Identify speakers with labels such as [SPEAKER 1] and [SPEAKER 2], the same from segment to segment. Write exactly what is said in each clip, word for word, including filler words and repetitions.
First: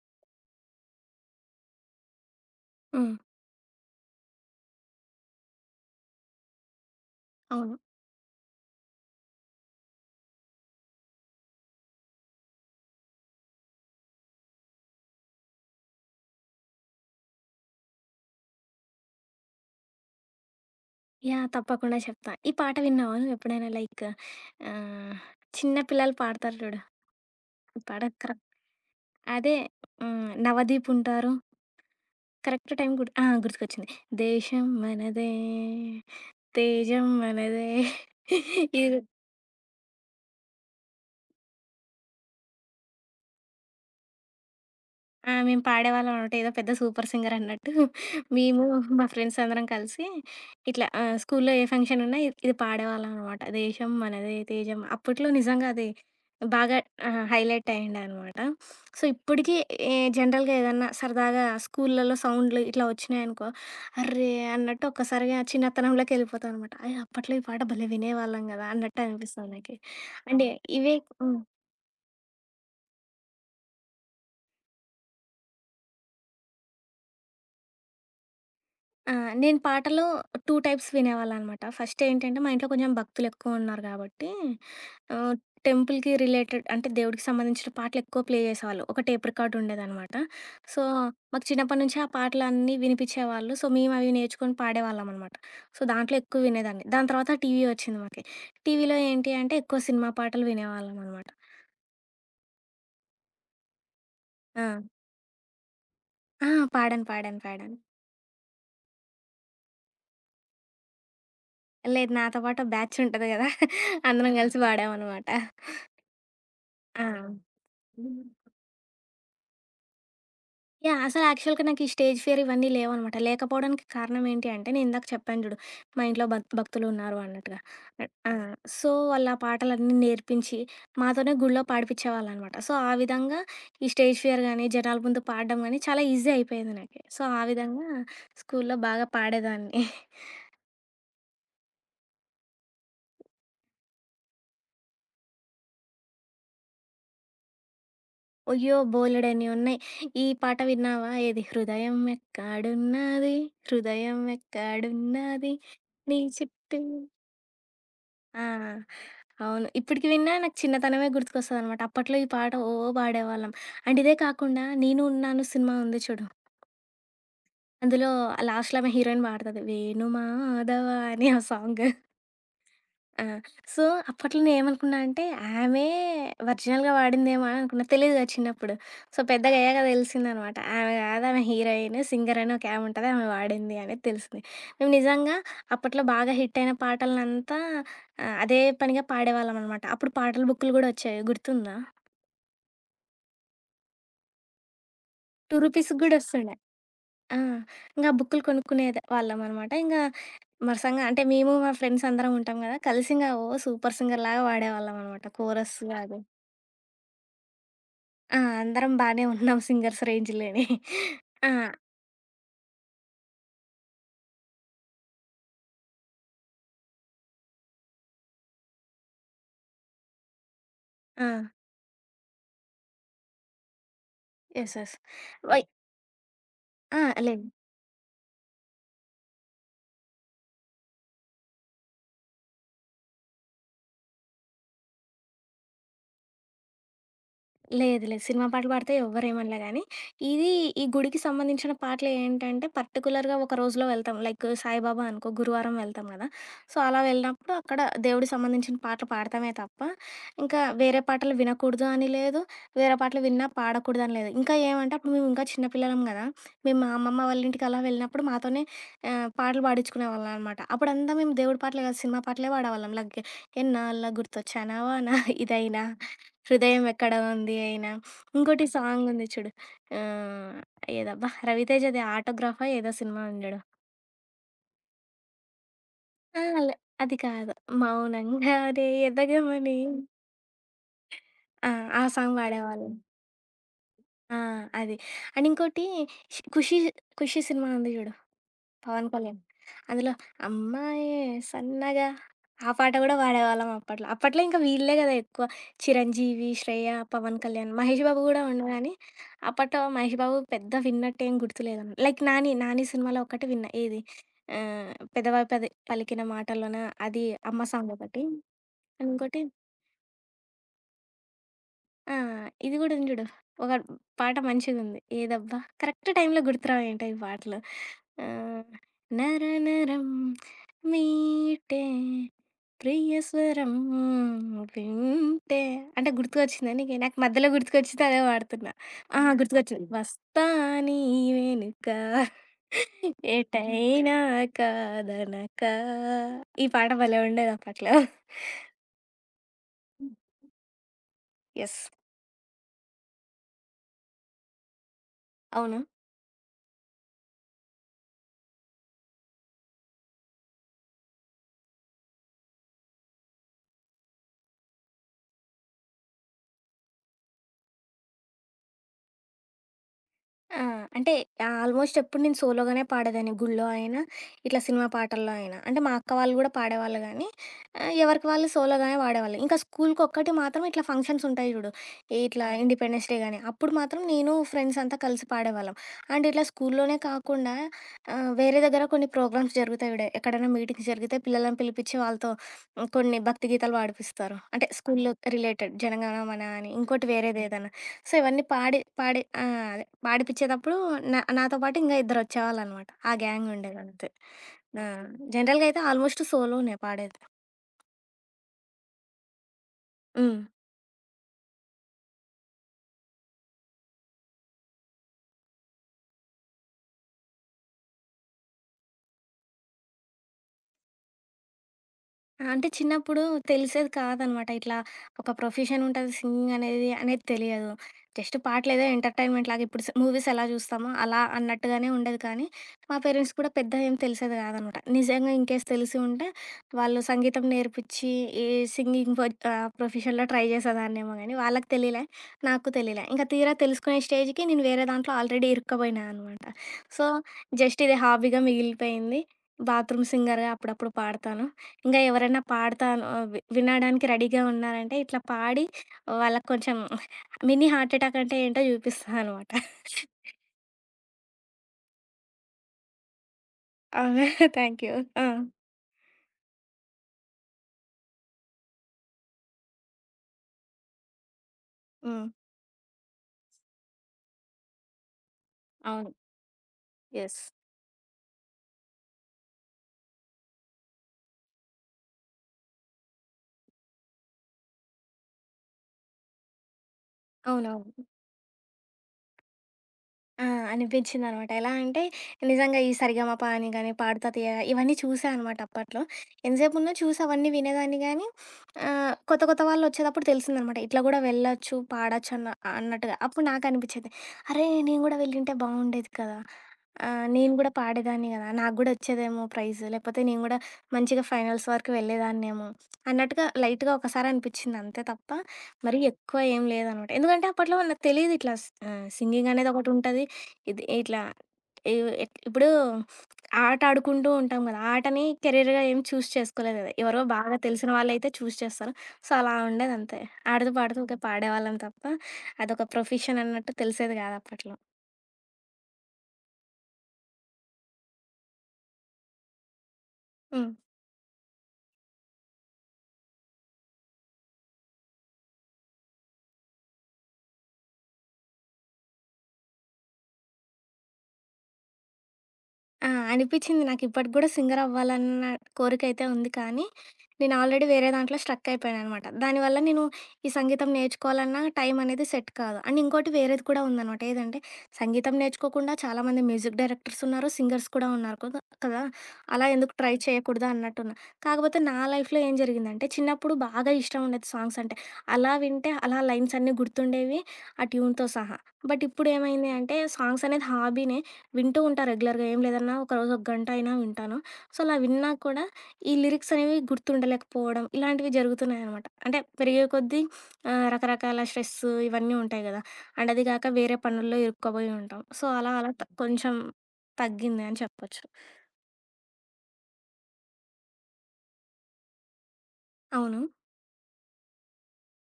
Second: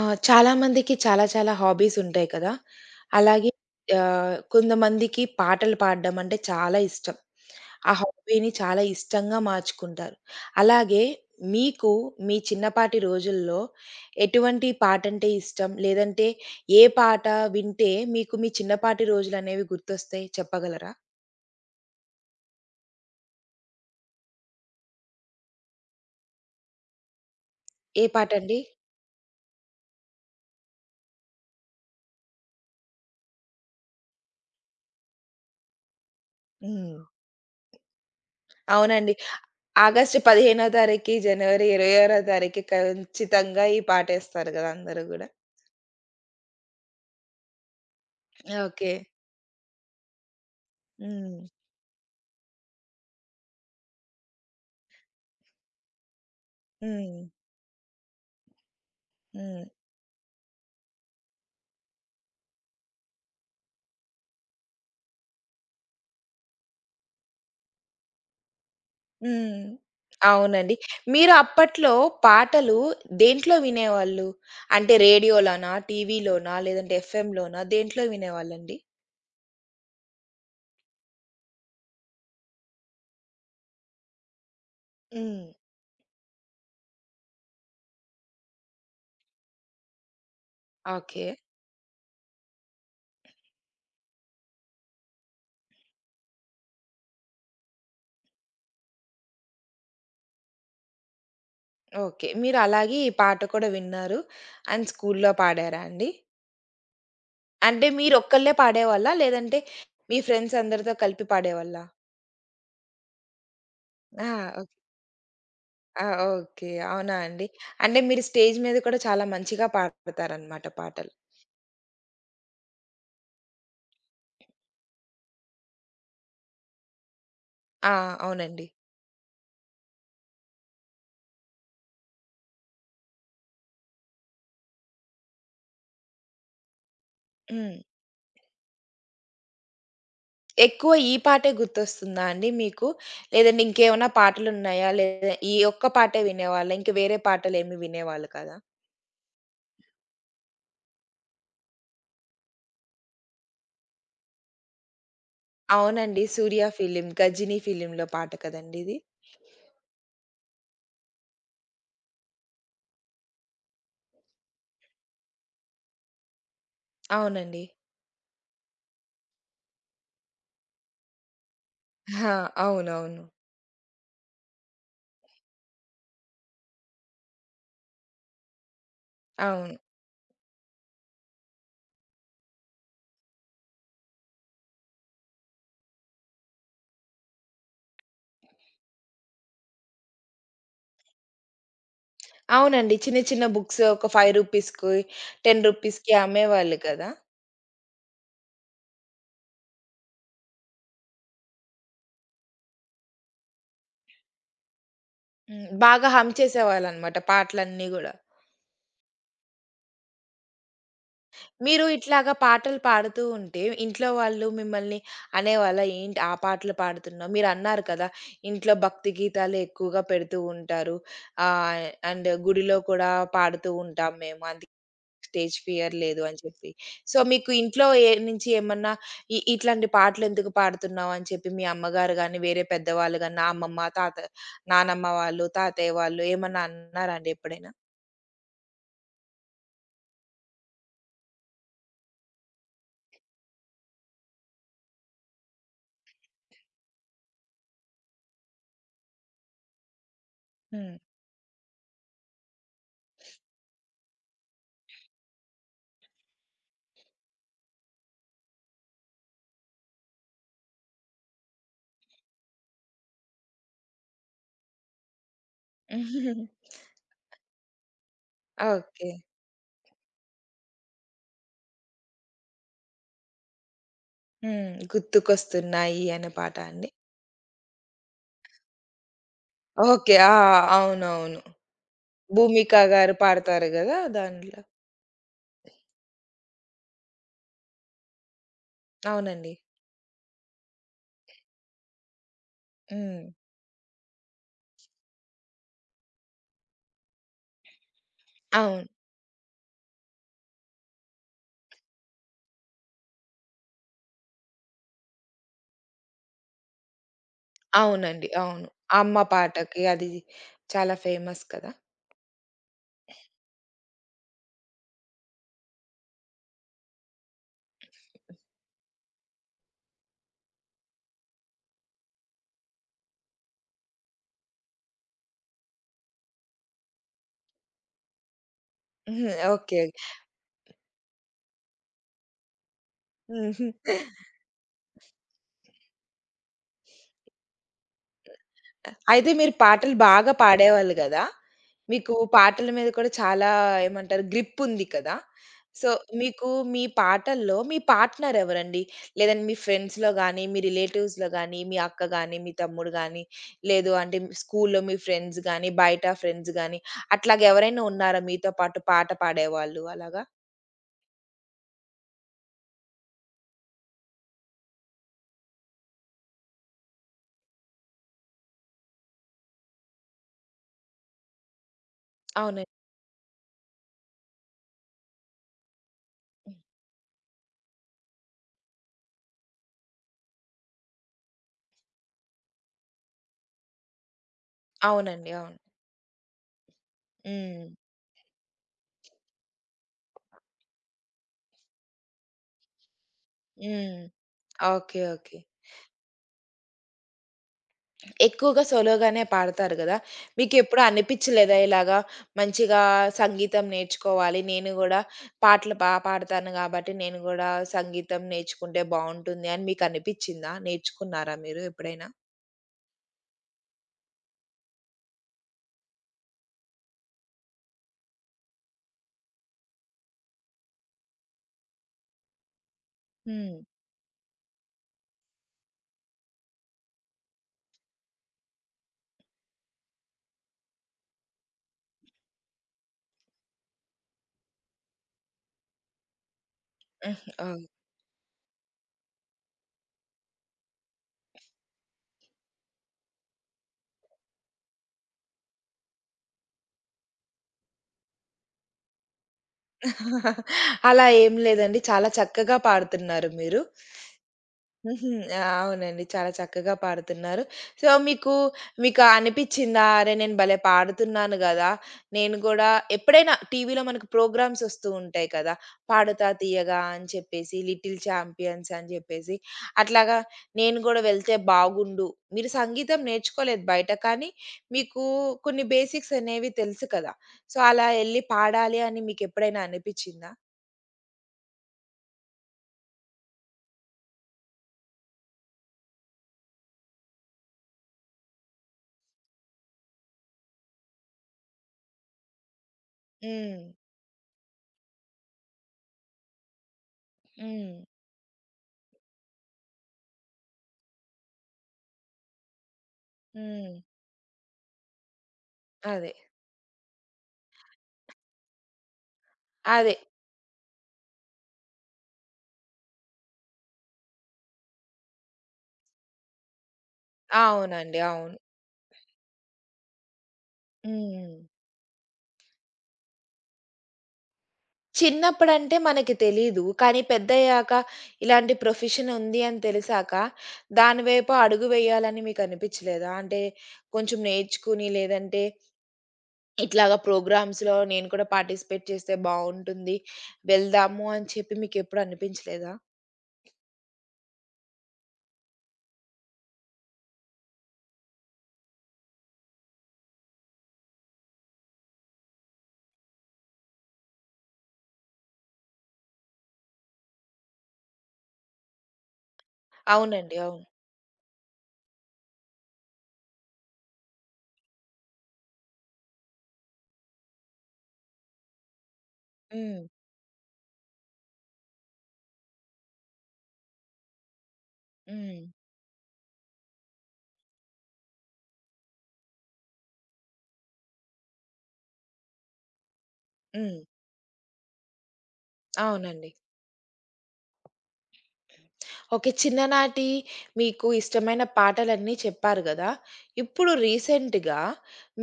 [SPEAKER 1] ఆ! చాలా మందికి చాలా చాలా హాబీస్ ఉంటాయి కదా!
[SPEAKER 2] హ్మ్.
[SPEAKER 1] అలాగే ఆహ్, కొంతమందికి పాటలు పాడడం అంటే చాలా ఇష్టం.
[SPEAKER 2] అవును.
[SPEAKER 1] ఆ హాబీని చాలా ఇష్టంగా మార్చుకుంటారు. అలాగే మీకు మీ చిన్నపాటి రోజుల్లో ఎటువంటి పాటంటే ఇష్టం? లేదంటే ఏ పాట వింటే మీకు మీ చిన్నపాటి రోజులనేవి గుర్తొస్తాయి చెప్పగలరా?
[SPEAKER 2] యాహ్! తప్పకుండా చెప్తా. ఈ పాట విన్నావా నువ్వెప్పుడైనా? లైక్ ఆహ్, చిన్న పిల్లలు పాడతారు చూడు. ఈ పాట
[SPEAKER 1] ఏ
[SPEAKER 2] కరెక్ట్.
[SPEAKER 1] పాటండి?
[SPEAKER 2] అదే హ్మ్. 'నవదీప్' ఉంటారు. కరెక్ట్ టైం గుర్ ఆ! గుర్తుకొచ్చింది. దేశం మనదే,
[SPEAKER 1] హ్మ్.
[SPEAKER 2] తేజం మనదే. ఇది
[SPEAKER 1] అవునండి. ఆగస్టు పదిహేను తారీఖు, జనవరి ఇరవై ఆరు తారీఖు ఖచ్చితంగా ఈ పాటేస్తారు గదా! అందరూ గూడా.
[SPEAKER 2] ఆ! మేము పాడేవాళ్ళం అన్నమాట, ఏదో పెద్ద సూపర్ సింగర్ అన్నట్టు. మేము
[SPEAKER 1] ఓకే.
[SPEAKER 2] మా ఫ్రెండ్స్ అందరం కలిసి ఇట్లా ఆహ్,
[SPEAKER 1] హ్మ్.
[SPEAKER 2] స్కూల్లో ఏ ఫంక్షన్ ఉన్నా ఇది ఇది పాడేవాళ్ళం అన్నమాట. 'దేశం మనదే తేజం' అప్పట్లో నిజంగా అది బాగా
[SPEAKER 1] హ్మ్.
[SPEAKER 2] ఆహ్, హైలైట్ అయిండనమాట. సో, ఇప్పటికి
[SPEAKER 1] హ్మ్.
[SPEAKER 2] ఏ జనరల్‌గా ఏదన్నా సరదాగా స్కూల్లలో సౌండ్‌లు ఇట్లా వచ్చినాయనుకో, అర్రే! అన్నట్టు ఒక్కసారిగా చిన్నతనంలోకి వెళ్ళిపోతాం అనమాట. అయ్యో! అప్పట్లో ఈ పాట భలే వినేవాళ్ళం కదా! అన్నట్టు అనిపిస్తది
[SPEAKER 1] హ్మ్.
[SPEAKER 2] నాకి. అంటే అవును.
[SPEAKER 1] అవునండి.
[SPEAKER 2] ఇవే
[SPEAKER 1] మీరు
[SPEAKER 2] హ్మ్.
[SPEAKER 1] అప్పట్లో పాటలు దేంట్లో వినేవాళ్ళు? అంటే రేడియోలోనా? టీవీలోనా? లేదంటే ఎఫ్ఎంలోనా? దేంట్లో వినేవాళ్ళండి?
[SPEAKER 2] ఆ! నేను పాటలు రెండు టైప్స్ వినేవాళ్ళనమాట. ఫస్ట్ ఏంటంటే, మా ఇంట్లో కొంచెం భక్తులెక్కువున్నారు గాబట్టి, ఆహ్,
[SPEAKER 1] హ్మ్.
[SPEAKER 2] టెంపుల్‌కి రిలేటెడ్ అంటే, దేవుడికి సంబంధించిన పాటలెక్కువ ప్లే జేసేవాళ్ళు. ఒక టేప్ రికార్డ్ ఉండేదనమాట. So,
[SPEAKER 1] okay.
[SPEAKER 2] మాకు చిన్నప్పటి నుంచే ఆ పాటలన్నీ వినిపిచ్చేవాళ్ళు. సో, మేమవి నేర్చుకొని పాడేవాళ్ళమనమాట. సో, దాంట్లో ఎక్కువ వినేదాన్ని. దాని తర్వాత టీవీ వచ్చింది మాకి. టీవీలో ఏంటి అంటే, ఎక్కువ సినిమా పాటలు వినేవాళ్ళమనమాట.
[SPEAKER 1] ఓకే. మీరు అలాగే ఈ పాట కూడా విన్నారు.
[SPEAKER 2] ఆ!
[SPEAKER 1] అండ్ స్కూల్లో పాడారా అండి?
[SPEAKER 2] ఆ! పాడాను. పాడాను. పాడాను.
[SPEAKER 1] అంటే మీరొక్కళ్ళే పాడేవాళ్ళా? లేదంటే మీ ఫ్రెండ్స్ అందరితో కలిపి పాడేవాళ్ళా?
[SPEAKER 2] లేదు. నాతో పాటు బ్యాచ్ ఉంటది గదా!
[SPEAKER 1] ఆ!
[SPEAKER 2] అందరం గలిసి
[SPEAKER 1] ఓకే.
[SPEAKER 2] పాడామనమాట.
[SPEAKER 1] ఆ! ఓకే.
[SPEAKER 2] ఆ!
[SPEAKER 1] అవునా అండి? అంటే మీరు స్టేజ్ మీద కూడా చాలా మంచిగా పాడతారనమాట
[SPEAKER 2] యాహ్!
[SPEAKER 1] పాటలు.
[SPEAKER 2] అసలు యాక్చువల్‌గా నాకు ఈ స్టేజ్ ఫియర్ ఇవన్నీ లేవనమాట. లేకపోవడానికి కారణం ఏంటి అంటే, నేను ఇందాక చెప్పాను చూడు, మా ఇంట్లో భక్ భక్తులు ఉన్నారు అన్నట్టుగా.
[SPEAKER 1] ఆ!
[SPEAKER 2] అట్ ఆ!
[SPEAKER 1] అవునండి.
[SPEAKER 2] సో, వాళ్ళు ఆ పాటలన్నీ నేర్పించి, మాతోనే గుడిలో పాడిపిచ్చేవాళ్ళనమాట. సో, ఆ విధంగా ఈ స్టేజ్ ఫియర్ గానీ, జనాల ముందు పాడడం గానీ చాలా ఈజీ అయిపోయేది నాకి. సో, ఆ
[SPEAKER 1] హ్మ్.
[SPEAKER 2] విధంగా స్కూల్లో బాగా పాడేదాన్ని.
[SPEAKER 1] ఎక్కువ ఈ పాటే గుర్తొస్తుందా అండి మీకు? లేదంటే ఇంకేమన్నా పాటలున్నాయా? లేదా ఈ ఒక్క పాటే వినేవాళ్ళా? ఇంక వేరే పాటలేమి వినేవాళ్ళు కాదా?
[SPEAKER 2] అయ్యో! బోలెడన్ని ఉన్నాయి. ఈ పాట విన్నావా? ఏది? హృదయం ఎక్కడున్నది? హృదయం ఎక్కడున్నది? నీ
[SPEAKER 1] అవునండి. 'సూర్య'
[SPEAKER 2] చుట్టూ
[SPEAKER 1] ఫిలిం, 'గజినీ' ఫిలింలో పాట
[SPEAKER 2] ఆ!
[SPEAKER 1] కదండీ ఇది.
[SPEAKER 2] అవును. ఇప్పటికి విన్నా నాకు చిన్నతనమే గుర్తుకొస్తదనమాట. అప్పట్లో ఈ పాట ఓ పాడేవాళ్ళం. అండ్ ఇదే కాకుండా 'నేను ఉన్నాను' సినిమా ఉంది చూడు.
[SPEAKER 1] అవునండి.
[SPEAKER 2] అందులో లాస్ట్‌లో ఆమె హీరోయిన్ పాడతది. 'వేణుమాధవ' అని ఆ సాంగ్.
[SPEAKER 1] ఆ! అవునవును.
[SPEAKER 2] ఆ! సో, అప్పట్లో నేనేమనుకున్నా అంటే, ఆమె ఒరిజినల్‌గా వాడిందేమో అని అనుకున్నా. తెలీదు కదా చిన్నప్పుడు. సో,
[SPEAKER 1] అవును.
[SPEAKER 2] పెద్దగయ్యాక తెలిసిందనమాట. ఆమె కాదు, ఆమె హీరోయిన్, సింగర్ అని ఒకామె ఉంటది. ఆమె వాడింది అనేది తెలిసింది. మేము నిజంగా అప్పట్లో బాగా హిట్ అయిన పాటలనంతా ఆహ్, అదే పనిగా పాడేవాళ్ళమనమాట. అప్పుడు పాటల బుక్కులు గూడా వచ్చేవి గుర్తుందా?
[SPEAKER 1] అవునండి. చిన్న చిన్న బుక్స్ ఒక ఐదు రూపాయలకి,
[SPEAKER 2] రెండు
[SPEAKER 1] రూ.
[SPEAKER 2] రూపీస్‌కి
[SPEAKER 1] 10కి
[SPEAKER 2] గూడా వస్తుండే.
[SPEAKER 1] అమ్మేవాళ్ళు కదా!
[SPEAKER 2] ఆ! ఇంగా బుక్కులు కొనుక్కునేది వాళ్ళమనమాట. ఇంగా వరసంగా అంటే మేము మా ఫ్రెండ్స్ అందరం ఉంటాం గదా! కలిసి ఇంగా ఓ సూపర్ సింగర్‌లాగా వాడేవాళ్ళమనమాట.
[SPEAKER 1] హ్మ్.
[SPEAKER 2] కోరస్
[SPEAKER 1] బాగా
[SPEAKER 2] అది.
[SPEAKER 1] హమ్ చేసేవాళ్ళనమాట పాటలన్నీ గూడా.
[SPEAKER 2] ఆ! అందరం బానే ఉన్నాం సింగర్స్ రేంజ్‌లోనే. ఆ!
[SPEAKER 1] మీరు ఇట్లాగా పాటలు పాడుతూ ఉంటే, ఇంట్లో వాళ్ళు మిమ్మల్ని అనేవాళ్ళా? "ఏంటి ఆ పాటలు పాడుతున్నావు?" మీరన్నారు కదా! ఇంట్లో భక్తి గీతాలే ఎక్కువగా పెడుతూ ఉంటారు.
[SPEAKER 2] ఆ!
[SPEAKER 1] ఆహ్, అండ్ గుడిలో కూడా పాడుతూ ఉంటాం మేము. అందుకే
[SPEAKER 2] యెస్. యెస్.
[SPEAKER 1] స్టేజ్
[SPEAKER 2] వై హ్మ్.
[SPEAKER 1] ఫియర్ లేదు అని చెప్పి.
[SPEAKER 2] ఆ!
[SPEAKER 1] సో,
[SPEAKER 2] లేదు.
[SPEAKER 1] మీకు ఇంట్లో ఏ నుంచి ఏమన్నా ఇ ఇట్లాంటి పాటలు ఎందుకు పాడుతున్నావు అని చెప్పి మీ అమ్మగారు గాని, వేరే పెద్దవాళ్ళు గాని, నా అమ్మమ్మ, తాత నానమ్మ వాళ్ళు, తాతయ్య వాళ్ళు ఏమన్నా అన్నారా అండి ఎప్పుడైనా?
[SPEAKER 2] లేదు, లేదు. సినిమా పాటలు పాడితే ఎవ్వరేమనలే గానీ, ఇది ఈ గుడికి సంబంధించిన పాటలు ఏంటంటే పర్టిక్యులర్‌గా ఒక రోజులో వెళ్తాం. లైక్ సాయిబాబా అనుకో గురువారం వెళ్తాం గదా! సో, అలా వెళ్ళినప్పుడు అక్కడ దేవుడికి సంబంధించిన పాటలు పాడతామే తప్ప, ఇంకా
[SPEAKER 1] హ్మ్.
[SPEAKER 2] వేరే పాటలు వినకూడదు అని లేదు, వేరే పాటలు విన్నా పాడకూడదు అని లేదు. ఇంకా ఏమంటే అప్పుడు మేము ఇంకా చిన్న పిల్లలం గదా! మేము మా అమ్మమ్మ వాళ్ళ ఇంటికి అలా వెళ్ళినప్పుడు మాతోనే ఆహ్, పాటలు పాడించుకునేవాళ్ళం అనమాట. అప్పుడంతా మేము దేవుడి పాటలే గాదు సినిమా పాటలే పాడేవాళ్ళం. లైక్ ఎన్నాళ్ళ గుర్తొచ్చానావా నా ఇదైనా, 'హృదయం ఎక్కడ ఉంది' అయినా, ఇంకోటి
[SPEAKER 1] ఓకే.
[SPEAKER 2] సాంగుంది చూడు. ఆహ్, ఏదబ్బా! రవితేజది 'ఆటోగ్రాఫా' ఏదో సినిమా ఉంది జూడు.
[SPEAKER 1] హ్మ్. 'గుర్తుకొస్తున్నాయి' అనే
[SPEAKER 2] ఆ!
[SPEAKER 1] పాట
[SPEAKER 2] లే
[SPEAKER 1] అండి?
[SPEAKER 2] అది కాదు. 'మౌనంగానే ఎదగమని'.
[SPEAKER 1] ఓకే. ఆ! అవునవును.
[SPEAKER 2] ఆ! ఆ సాంగ్
[SPEAKER 1] భూమిక
[SPEAKER 2] పాడేవాళ్ళు.
[SPEAKER 1] గారు పాడతారు గదా!
[SPEAKER 2] ఆ!
[SPEAKER 1] దాంట్లో.
[SPEAKER 2] అది. అండ్ ఇంకోటి 'ఖుషి' 'ఖుషి' సినిమా ఉంది జూడు. పవన్ కళ్యాణ్.
[SPEAKER 1] అవునండి.
[SPEAKER 2] అందులో అమ్మాయే సన్నగా ఆ పాట గూడా
[SPEAKER 1] హ్మ్.
[SPEAKER 2] వాడేవాళ్ళం అప్పట్లో. అప్పట్లో ఇంకా వీళ్ళే గదా ఎక్కువ. చిరంజీవి, శ్రేయ, పవన్ కళ్యాణ్, మహేష్ బాబు గూడా ఉండు
[SPEAKER 1] అవును.
[SPEAKER 2] గానీ, అప్పట్లో మహేష్ బాబు పెద్ద విన్నట్టేం గుర్తులేదు. లైక్ 'నాని' 'నాని' సినిమాలో ఒక్కటి విన్నా. ఏది ఆహ్, పెదవి పది పలికిన మాటల్లోన, అది అమ్మ సాంగొకటి.
[SPEAKER 1] అవునండి. అవును. అమ్మ
[SPEAKER 2] ఇంకోటి
[SPEAKER 1] పాటకి అది చాలా ఫేమస్ కదా!
[SPEAKER 2] ఆ! ఇది గూడా ఉంది జూడు. ఒక పాట మంచిగుంది. ఏదబ్బా! కరెక్ట్ టైంలో గుర్తురావేంటో ఈ పాటలు. ఆహ్, నరనరం మీటే ప్రియస్వరం వింటే. అంటే గుర్తుకొచ్చిందా నీకి? నాకు మధ్యలో గుర్తుకొచ్చింది అదే పాడుతున్నా. ఆ!
[SPEAKER 1] ఓకే.
[SPEAKER 2] గుర్తుకొచ్చింది. వస్తా నీ వెనుక
[SPEAKER 1] హుహు.
[SPEAKER 2] ఎటైనా కాదనక. ఈ పాట భలే ఉండేది అప్పట్లో.
[SPEAKER 1] అయితే మీరు పాటలు బాగా పాడేవాళ్ళు గదా!
[SPEAKER 2] యెస్.
[SPEAKER 1] మీకు పాటల మీద కూడా చాలా ఏమంటారు గ్రిప్ ఉంది కదా!
[SPEAKER 2] అవును.
[SPEAKER 1] సో, మీకు మీ పాటల్లో మీ పార్ట్‌నర్ ఎవరండి? లేదంటే మీ ఫ్రెండ్స్‌లో గాని, మీ రిలేటివ్స్‌లో గాని, మీ అక్క గాని, మీ తమ్ముడు గాని, లేదు అంటే స్కూల్‌లో మీ ఫ్రెండ్స్ గాని, బయట ఫ్రెండ్స్ గాని అట్లాగా ఎవరైనా ఉన్నారా మీతో పాటు పాట పాడేవాళ్ళు అలాగా?
[SPEAKER 2] ఆ! అంటే ఆల్మోస్ట్ ఎప్పుడు నేను సోలోగానే పాడేదాన్ని. గుళ్ళో అయినా, ఇట్లా సినిమా పాటల్లో అయినా. అంటే మా అక్క వాళ్ళు గూడా పాడేవాళ్ళు గానీ, ఆహ్, ఎవరికి వాళ్ళు సోలోగానే పాడేవాళ్ళు. ఇంకా స్కూలుకొక్కటి మాత్రం ఇట్లా ఫంక్షన్స్ ఉంటాయి జూడు. ఇట్లా అవును.
[SPEAKER 1] అవునండి.
[SPEAKER 2] ఇండిపెండెన్స్ డే గాని, అప్పుడు మాత్రం నేను, ఫ్రెండ్స్ అంతా కలిసి పాడేవాళ్ళం. అండ్ ఇట్లా
[SPEAKER 1] హ్మ్.
[SPEAKER 2] స్కూల్లోనే కాకుండా ఆహ్, వేరే దగ్గర కొన్ని ప్రోగ్రామ్స్ జరుగుతాయి జూడు. ఎక్కడైనా మీటింగ్స్ జరిగితే పిల్లలని పిలిపిచ్చి వాళ్ళతో హ్మ్, కొన్ని భక్తి గీతాలు పాడిపిస్తారు. అంటే స్కూల్లో
[SPEAKER 1] అవునండి. అవును.
[SPEAKER 2] రిలేటెడ్ 'జనగణమన' అని, ఇంకోటి
[SPEAKER 1] హ్మ్.
[SPEAKER 2] వేరేదేదన్నా. సో, ఇవన్నీ పాడి పాడి ఆ! అదే పాడిపిచ్చేతప్పుడు నా నాతో పాటు ఇంకా ఇద్దరొచ్చేవాళ్ళనమాట. ఆ
[SPEAKER 1] హ్మ్.
[SPEAKER 2] గ్యాంగుండేదంతే. ఆ!
[SPEAKER 1] ఓకే. ఓకే.
[SPEAKER 2] జనరల్‌గా అయితే ఆల్మోస్ట్ సోలోనే పాడేది.
[SPEAKER 1] ఎక్కువగా సోలోగానే పాడతారు గదా!
[SPEAKER 2] హ్మ్.
[SPEAKER 1] మీకెప్పుడు అనిపిచ్చలేదా ఇలాగా మంచిగా సంగీతం నేర్చుకోవాలి, నేను గూడా పాటలు బా పాడతాను గాబట్టి నేను గూడా సంగీతం నేర్చుకుంటే బావుంటుంది అని మీకనిపిచ్చిందా? నేర్చుకున్నారా మీరు ఎప్పుడైనా?
[SPEAKER 2] ఆ! అంటే చిన్నప్పుడు తెలిసేది కాదనమాట. ఇట్లా ఒక ప్రొఫెషన్ ఉంటది సింగింగ్ అనేది, అనేది తెలియదు. జస్ట్ పాటలేదో ఎంటర్‌టైన్‌మెంట్ లాగా ఇప్పుడు స్ మూవీస్ ఎలా చూస్తామో అలా అన్నట్టుగానే ఉండేది కానీ, మా పేరెంట్స్ కూడా
[SPEAKER 1] హ్మ్.
[SPEAKER 2] పెద్దగా ఏం తెలిసేది కాదనమాట. నిజంగా ఇన్‌కేస్ తెలిసి ఉంటే వాళ్ళు సంగీతం నేర్పిచ్చి ఈ సింగింగ్ ప ఆహ్, ప్రొఫెషన్‌లో ట్రై చేసేదాన్నేమో గానీ, వాళ్ళకి తెలియలే, నాకు తెలియలే. ఇంకా తీరా తెలుసుకునే స్టేజ్‌కి నేను వేరే దాంట్లో ఆల్రెడీ ఇరుక్కుపోయినా అనమాట. సో,
[SPEAKER 1] హ్మ్. ఓహ్!
[SPEAKER 2] జస్ట్ ఇది హాబీగా మిగిలిపోయింది. బాత్రూమ్ సింగర్‌గా అప్పుడప్పుడు పాడతాను. ఇంగా ఎవరైనా పాడతాను ఆహ్, వి వినడానికి రెడీగా ఉన్నారంటే, ఇట్లా పాడి వాళ్ళకి కొంచెం మినీ హార్ట్ ఎటాక్ అంటే ఏంటో చూపిస్తా అనమాట.
[SPEAKER 1] అలా ఏం లేదండి. చాలా చక్కగా పాడుతున్నారు మీరు.
[SPEAKER 2] అవునా! Thank you.
[SPEAKER 1] హుహు.
[SPEAKER 2] ఆ!
[SPEAKER 1] ఆ! అవునండి. చాలా చక్కగా పాడుతున్నారు. సో, మీకు మీకు అనిపిచ్చిందా? అరే! నేను భలే పాడుతున్నాను గదా!
[SPEAKER 2] హ్మ్.
[SPEAKER 1] నేను గూడా ఎప్పుడైనా టీవీలో మనకు ప్రోగ్రామ్స్ ఒస్తూ ఉంటాయి కదా!
[SPEAKER 2] అవును.
[SPEAKER 1] పాడుతా తీయగా అని
[SPEAKER 2] యెస్.
[SPEAKER 1] చెప్పేసి, లిటిల్ ఛాంపియన్స్ అని జెప్పేసి, అట్లాగా నేను గూడా వెళ్తే బాగుండు. మీరు సంగీతం నేర్చుకోలేదు బయట. కానీ మీకు కొన్ని బేసిక్స్ అనేవి తెలుసు కదా! సో,
[SPEAKER 2] అవునవును.
[SPEAKER 1] అలా ఎళ్లి పాడాలి అని మీకెప్పుడైనా అనిపిచ్చిందా?
[SPEAKER 2] ఆ! అనిపించిందనమాట. ఎలా అంటే నిజంగా ఈ సరిగమప అని గాని, పాడుతా తీయగా ఇవన్నీ చూసా అనమాట అప్పట్లో. ఎంతసేపున్నా చూసి అవన్నీ వినేదాన్ని గానీ, ఆహ్, కొత్త కొత్త వాళ్ళొచ్చేటప్పుడు తెలిసిందనమాట. ఇట్లా గూడా వెళ్ళొచ్చు, పాడొచ్చు అన్న అన్నట్టుగా. అప్పుడు
[SPEAKER 1] హ్మ్.
[SPEAKER 2] నాకనిపిచ్చేది, అరే! నేను గూడా వెళ్ళింటే బావుండేది కదా! ఆహ్, నేను గూడా
[SPEAKER 1] హ్మ్.
[SPEAKER 2] పాడేదాన్ని గదా! నాకు గూడా ఒచ్చేదేమో ప్రైజ్. లేకపోతే నేను గూడా మంచిగా ఫైనల్స్ వరకు వెళ్ళేదాన్నేమో అన్నట్టుగా
[SPEAKER 1] హ్మ్.
[SPEAKER 2] లైట్‌గా ఒకసారి అనిపిచ్చింది అంతే తప్ప, మరీ
[SPEAKER 1] అదే.
[SPEAKER 2] ఎక్కువ ఏం లేదనమాట. ఎందుకంటే అప్పట్లో నాకు తెలీదు ఇట్లా ఆహ్, సింగింగ్ అనేది
[SPEAKER 1] అదే.
[SPEAKER 2] ఒకటుంటది. ఇది ఇట్లా ఇవ్ ఎట్ ఇప్పుడు ఆట ఆడుకుంటూ ఉంటాం కదా! ఆటని కెరీర్‌గా ఏం చూజ్ చేసుకోలేదు కదా! ఎవరో బాగా తెలిసిన
[SPEAKER 1] అవునండి.
[SPEAKER 2] వాళ్ళైతే
[SPEAKER 1] అవును.
[SPEAKER 2] చూజ్ చేస్తారు. సో, అలా ఉండేదంతే. ఆడుతూ పాడుతూ ఊకే
[SPEAKER 1] హ్మ్.
[SPEAKER 2] పాడేవాళ్ళం తప్ప, అదొక ప్రొఫెషన్ అన్నట్టు తెలిసేది కాదు అప్పట్లో.
[SPEAKER 1] చిన్నప్పుడంటే మనకి తెలీదు. కానీ పెద్దయ్యాక ఇలాంటి ప్రొఫెషన్ ఉంది అని తెలిసాక
[SPEAKER 2] హ్మ్.
[SPEAKER 1] దాని వైపు అడుగు వేయాలని మీకనిపించలేదా? అంటే కొంచెం నేర్చుకుని లేదంటే ఇట్లాగా ప్రోగ్రామ్స్‌లో నేను కూడా పార్టిసిపేట్ చేస్తే బావుంటుంది. వెళ్దాము అని చెప్పి మీకెప్పుడు అనిపించలేదా?
[SPEAKER 2] ఆ! అనిపిచ్చింది. నాకిప్పటికి గూడా సింగరవ్వాలన్న కోరికైతే ఉంది కానీ, నేను ఆల్రెడీ వేరే దాంట్లో స్ట్రక్ అయిపోయాననమాట. దానివల్ల నేను ఈ సంగీతం నేర్చుకోవాలన్నా టైం అనేది సెట్ కాదు. అండ్ ఇంకోటి వేరేది కూడా ఉందనమాట. ఏదంటే, సంగీతం నేర్చుకోకుండా చాలామంది మ్యూజిక్ డైరెక్టర్స్ ఉన్నారు, సింగర్స్ కూడా ఉన్నారు కదా! కదా! అలా ఎందుకు ట్రై
[SPEAKER 1] అవునండి. అవును.
[SPEAKER 2] చేయకూడదా అన్నట్టున్నా. కాకపోతే నా లైఫ్‌లో ఏం జరిగిందంటే, చిన్నప్పుడు బాగా ఇష్టం ఉండేది సాంగ్స్ అంటే. అలా వింటే అలా లైన్స్ అన్నీ గుర్తుండేవి, ఆ ట్యూన్‌తో సహా. బట్ ఇప్పుడేమైంది
[SPEAKER 1] హ్మ్.
[SPEAKER 2] అంటే, సాంగ్స్ అనేది హాబీనే. వింటూ ఉంటా రెగ్యులర్‌గా. ఏం లేదన్నా ఒకరోజు ఒక గంట అయినా వింటాను. సో, అలా విన్నా
[SPEAKER 1] హ్మ్.
[SPEAKER 2] కూడా ఈ లిరిక్స్ అనేవి గుర్తుండలేకపోవడం, ఇలాంటివి జరుగుతున్నాయనమాట. అంటే పెరిగే కొద్దీ ఆహ్, రకరకాల స్ట్రెస్సు ఇవన్నీ ఉంటాయి గదా! అండ్ అది గాక
[SPEAKER 1] హ్మ్.
[SPEAKER 2] వేరే పనుల్లో ఇరుక్కుపోయి ఉంటాం. సో, అలా అలా త
[SPEAKER 1] అవునండి.
[SPEAKER 2] కొంచెం తగ్గింది అని చెప్పొచ్చు.
[SPEAKER 1] ఓకే. చిన్ననాటి మీకు ఇష్టమైన పాటలన్నీ చెప్పారు గదా!
[SPEAKER 2] అవును.
[SPEAKER 1] ఇప్పుడు రీసెంట్‌గా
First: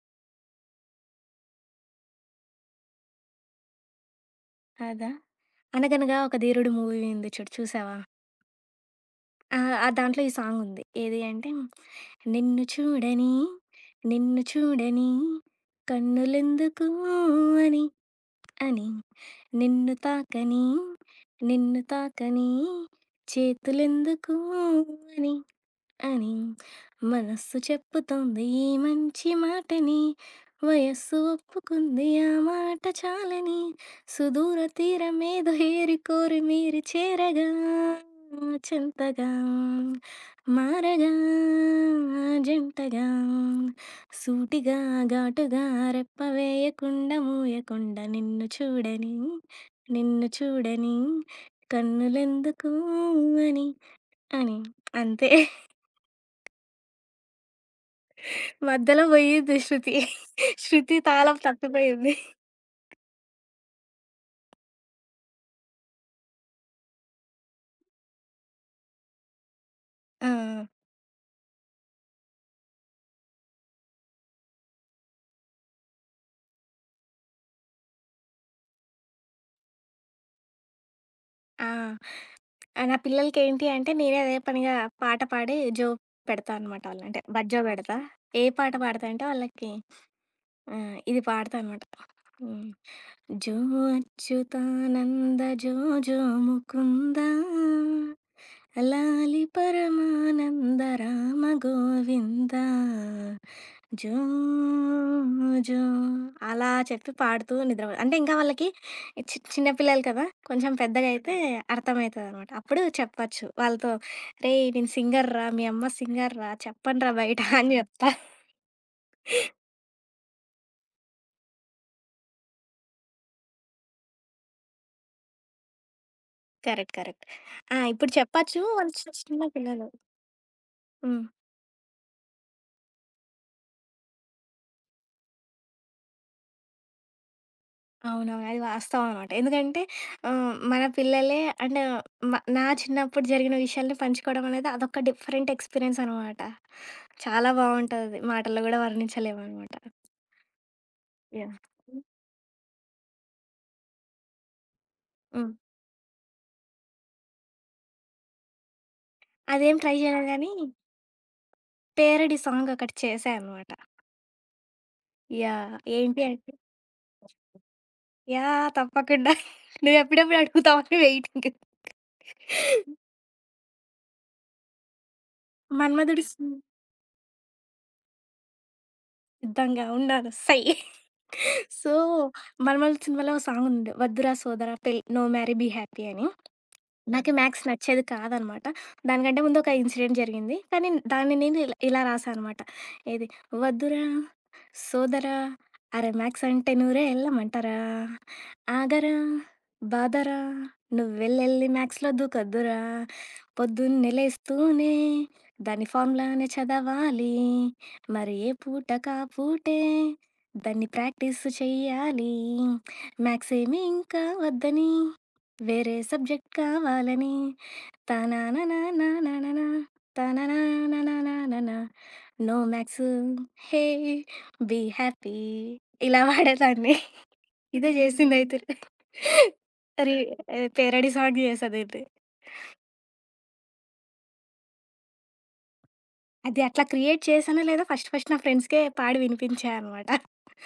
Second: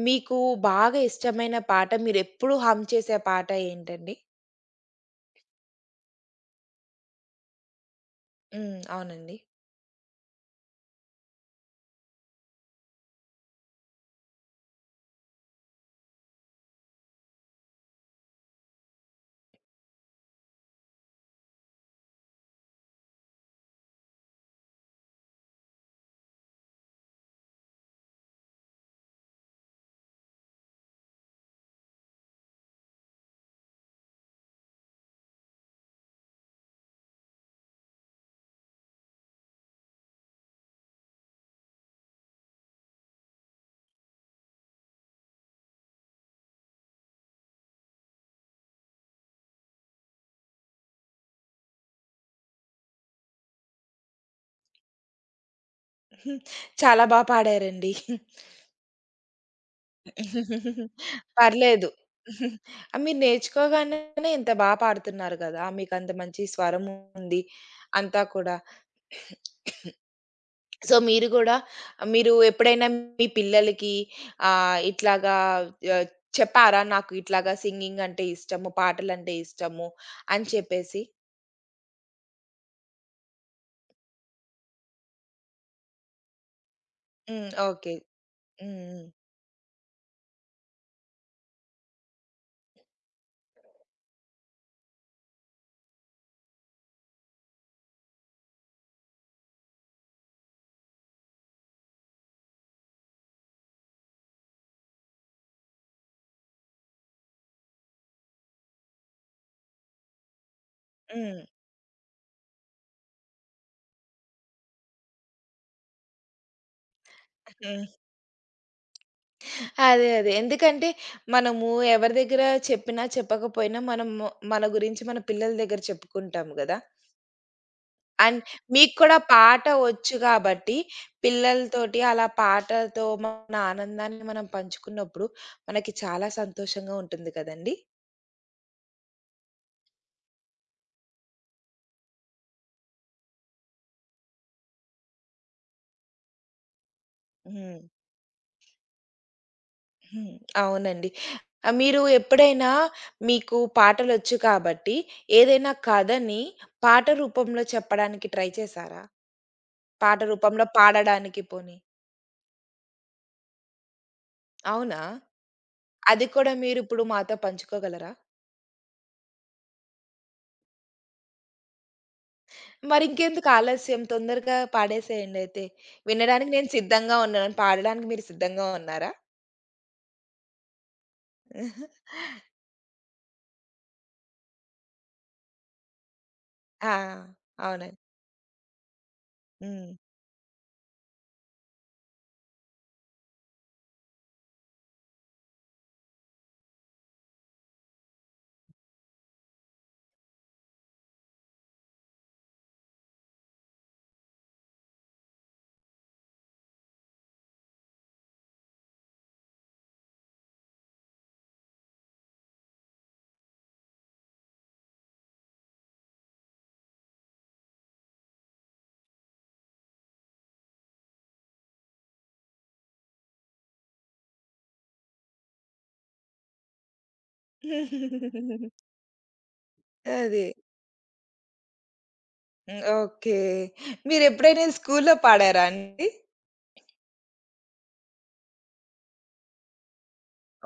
[SPEAKER 1] మీకు బాగా ఇష్టమైన పాట మీరెప్పుడు హమ్ చేసే పాట ఏంటండి?
[SPEAKER 2] అదా! 'అనగనగా ఒక ధీరుడు' మూవీ ఉంది చూడు, చూసావా?
[SPEAKER 1] హ్మ్. అవునండి.
[SPEAKER 2] ఆ! ఆ దాంట్లో ఈ సాంగుంది. ఏది అంటే నిన్ను చూడని, నిన్ను చూడని కన్నులెందుకు అని అని. నిన్ను తాకని, నిన్ను తాకని చేతులెందుకు అని. అని మనస్సు చెప్పుతోంది ఈ మంచి మాటని, వయస్సు ఒప్పుకుంది ఆ మాట చాలని. సుదూర తీరమేదో ఏరి కోరి మీరు చేరగా, చెంతగా, మారగా, జంటగా, సూటిగా, ఘాటుగా, రెప్ప వేయకుండా మూయకుండా, నిన్ను చూడని నిన్ను చూడని కన్నులెందుకు అని అని. అంతే.
[SPEAKER 1] చాలా బా పాడారండి.
[SPEAKER 2] మధ్యలో పోయింది శృతి. శృతి తాళం
[SPEAKER 1] పర్లేదు.
[SPEAKER 2] తప్పిపోయింది.
[SPEAKER 1] ఆహ్, మీరు నేర్చుకోగానే ఇంత బా పాడుతున్నారు గదా! మీకంత మంచి స్వరం ఉంది. అంతా కూడా.
[SPEAKER 2] ఆ!
[SPEAKER 1] సో, మీరు గూడా మీరు ఎప్పుడైనా మీ పిల్లలకి ఆహ్, ఇట్లాగా ఆహ్, చెప్పారా? నాకు ఇట్లాగా సింగింగ్ అంటే ఇష్టము, పాటలంటే ఇష్టము అని చెప్పేసి?
[SPEAKER 2] ఆ! ఆహ్, నా పిల్లలకేంటి అంటే, నేనే అదే పనిగా పాట పాడి జోక్ పెడతా అనమాట వాళ్ళని. అంటే
[SPEAKER 1] హ్మ్.
[SPEAKER 2] బజ్జో
[SPEAKER 1] ఓకే.
[SPEAKER 2] పెడతా. ఏ పాట
[SPEAKER 1] హ్మ్.
[SPEAKER 2] పాడతా అంటే వాళ్ళకి ఆ! ఇది పాడతా అనమాట. హ్మ్. జో అచ్యుతానంద, జో జో ముకుంద, లాలి పరమానంద రామ గోవింద, జో జో. అలా చెప్పి పాడుతూ నిద్రపో అంటే ఇంకా వాళ్ళకి చి చిన్న పిల్లలు కదా! కొంచెం పెద్దగా అయితే
[SPEAKER 1] హ్మ్.
[SPEAKER 2] అర్థమైతదనమాట. అప్పుడు చెప్పచ్చు వాళ్ళతో, "రేయ్! నేను సింగర్‌రా, మీ అమ్మ సింగర్‌రా, చెప్పండ్రా బయట" అని
[SPEAKER 1] హ్మ్. హ్మ్.
[SPEAKER 2] జెప్తా.
[SPEAKER 1] అదే. అదే. ఎందుకంటే మనము ఎవరి దగ్గర చెప్పినా, చెప్పకపోయినా మనము మన గురించి మన పిల్లల దగ్గర చెప్పుకుంటాము గదా!
[SPEAKER 2] కరెక్ట్. కరెక్ట్. ఆ! ఇప్పుడు
[SPEAKER 1] అండ్
[SPEAKER 2] చెప్పచ్చు, వాళ్ళు
[SPEAKER 1] మీకు
[SPEAKER 2] చి
[SPEAKER 1] కూడా
[SPEAKER 2] చిన్న
[SPEAKER 1] పాట
[SPEAKER 2] పిల్లలు.
[SPEAKER 1] వచ్చు గాబట్టి,
[SPEAKER 2] హ్మ్.
[SPEAKER 1] పిల్లలతోటి అలా పాటతో మన ఆనందాన్ని మనం పంచుకున్నప్పుడు, మనకి చాలా సంతోషంగా ఉంటుంది కదండీ!
[SPEAKER 2] అవునవును. అది వాస్తవం అనమాట. ఎందుకంటే ఆహ్, మన పిల్లలే అండ్ మ నా చిన్నప్పుడు జరిగిన విషయాల్ని పంచుకోవడం అనేది అదొక డిఫరెంట్ ఎక్స్‌పీరియన్స్ అనమాట. చాలా
[SPEAKER 1] హ్మ్.
[SPEAKER 2] బావుంటదది. మాటల్లో గూడా వర్ణించలేమనమాట.
[SPEAKER 1] హ్మ్. అవునండి.
[SPEAKER 2] యాహ్!
[SPEAKER 1] ఆహ్, మీరు ఎప్పుడైనా మీకు పాటలొచ్చు కాబట్టి,
[SPEAKER 2] హ్మ్.
[SPEAKER 1] ఏదైనా కథని పాట రూపంలో చెప్పడానికి ట్రై చేశారా?
[SPEAKER 2] అదేం ట్రై
[SPEAKER 1] పాట
[SPEAKER 2] చేయలేదు గానీ,
[SPEAKER 1] రూపంలో పాడడానికి పోనీ.
[SPEAKER 2] పేరడీ సాంగ్ ఒకటి చేశా అనమాట.
[SPEAKER 1] అవునా?
[SPEAKER 2] యాహ్! ఏంటి
[SPEAKER 1] అది
[SPEAKER 2] అంటే
[SPEAKER 1] కూడా మీరిప్పుడు మాతో పంచుకోగలరా?
[SPEAKER 2] యాహ్! తప్పకుండా. నువ్వు ఎప్పుడెప్పుడు అడుగుతావని వెయిటింగ్.
[SPEAKER 1] మరింకెందుకు ఆలస్యం? తొందరగా పాడేసేయండి అయితే.
[SPEAKER 2] మన్మధుడి సి
[SPEAKER 1] వినడానికి నేను సిద్ధంగా ఉన్నాను. పాడడానికి మీరు సిద్ధంగా ఉన్నారా?
[SPEAKER 2] సిద్ధంగా ఉన్నాను. సై. సో, 'మలమల' సినిమాలో ఓ సాంగుంది. 'వద్దురా సోదరా పెళ్ నో మ్యారీ బీ హ్యాపీ' అని.
[SPEAKER 1] ఆ!
[SPEAKER 2] నాకు మ్యాథ్స్
[SPEAKER 1] అవును.
[SPEAKER 2] నచ్చేది కాదనమాట. దానికంటే ముందు ఒక
[SPEAKER 1] హ్మ్.
[SPEAKER 2] ఇన్సిడెంట్ జరిగింది. కానీ దాన్ని నేను ఇలా ఇలా రాసా అనమాట. ఏది వద్దురా సోదరా, అరె మ్యాథ్స్ అంటే నూరే ఎల్లమంటరా, ఆగరా బాధరా, నువ్వెళ్ళెళ్ళి మ్యాథ్స్‌లో దూకొద్దురా. పొద్దున్నే లేస్తూనే దాని ఫార్ములానే చదవాలి. మరి ఏ పూటకా పూటే దాన్ని ప్రాక్టీస్ చెయ్యాలి. మ్యాథ్సేమి ఇంకా వద్దని వేరే సబ్జెక్ట్ కావాలని, తనననననననా, తనననననననా, no maths, hey be happy. ఇలా వాడేదాన్ని. ఇదే చేసింది అయితే,
[SPEAKER 1] అది.
[SPEAKER 2] పేరడీ సాంగ్ చేసేది ఇది.
[SPEAKER 1] హ్మ్. ఓకే. మీరెప్పుడైనా ఇది స్కూల్లో పాడారా అండి?
[SPEAKER 2] అది అట్లా క్రియేట్ చేశానో లేదో ఫస్ట్ ఫస్ట్ నా ఫ్రెండ్స్కే పాడి వినిపించాయి అనమాట.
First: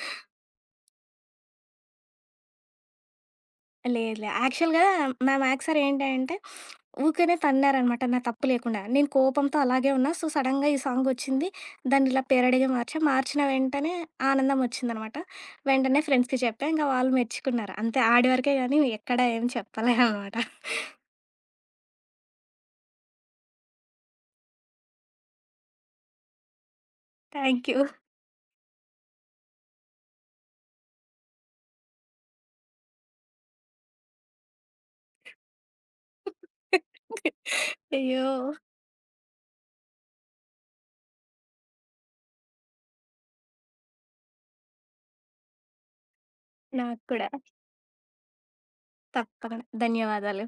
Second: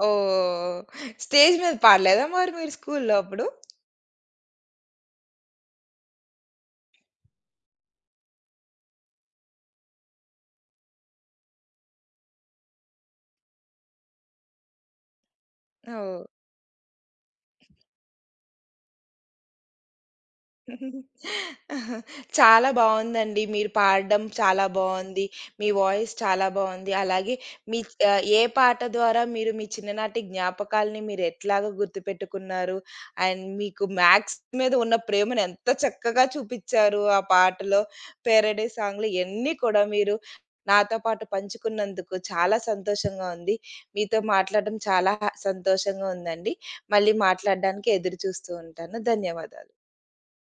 [SPEAKER 1] ఓహ్! స్టేజ్ మీద పాడలేదా మరి మీరు స్కూల్లో అప్పుడు?
[SPEAKER 2] లేదు, లేదు. యాక్చువల్‌గా మా మ్యాథ్స్ సార్ ఏంటంటే ఊకనే తన్నారనమాట నా తప్పు లేకుండా. నేను కోపంతో అలాగే ఉన్నా. సో, సడెన్‌గా ఈ సాంగొచ్చింది. దాన్ని ఇలా పేరడీగా మార్చా. మార్చిన వెంటనే ఆనందం ఒచ్చిందనమాట. వెంటనే
[SPEAKER 1] ఓహ్!
[SPEAKER 2] ఫ్రెండ్స్‌కి చెప్పా. ఇంక వాళ్ళు మెచ్చుకున్నారు. అంతే ఆడి వరకే గానీ ఎక్కడ ఏం చెప్పలే అనమాట.
[SPEAKER 1] చాలా బావుందండి. మీరు పాడడం చాలా బావుంది. మీ వాయిస్ చాలా బావుంది. అలాగే
[SPEAKER 2] థ్యాంక్ యూ.
[SPEAKER 1] మీ ఆహ్, ఏ పాట ద్వారా మీరు మీ చిన్ననాటి జ్ఞాపకాల్ని మీరు ఎట్లాగా గుర్తుపెట్టుకున్నారు? అండ్ మీకు మ్యాథ్స్ మీద ఉన్న ప్రేమను ఎంత చక్కగా చూపిచ్చారు ఆ పాటలో.
[SPEAKER 2] అయ్యో!
[SPEAKER 1] 'పేరడై' సాంగ్‌లో ఇయన్నీ కూడా మీరు నాతో పాటు పంచుకున్నందుకు చాలా సంతోషంగా ఉంది. మీతో మాట్లాడడం చాలా సంతోషంగా ఉందండి.
[SPEAKER 2] నాకు
[SPEAKER 1] మళ్ళీ
[SPEAKER 2] కూడా.
[SPEAKER 1] మాట్లాడడానికి ఎదురు చూస్తూ ఉంటాను.
[SPEAKER 2] తప్పకుండా.
[SPEAKER 1] ధన్యవాదాలు.
[SPEAKER 2] ధన్యవాదాలు.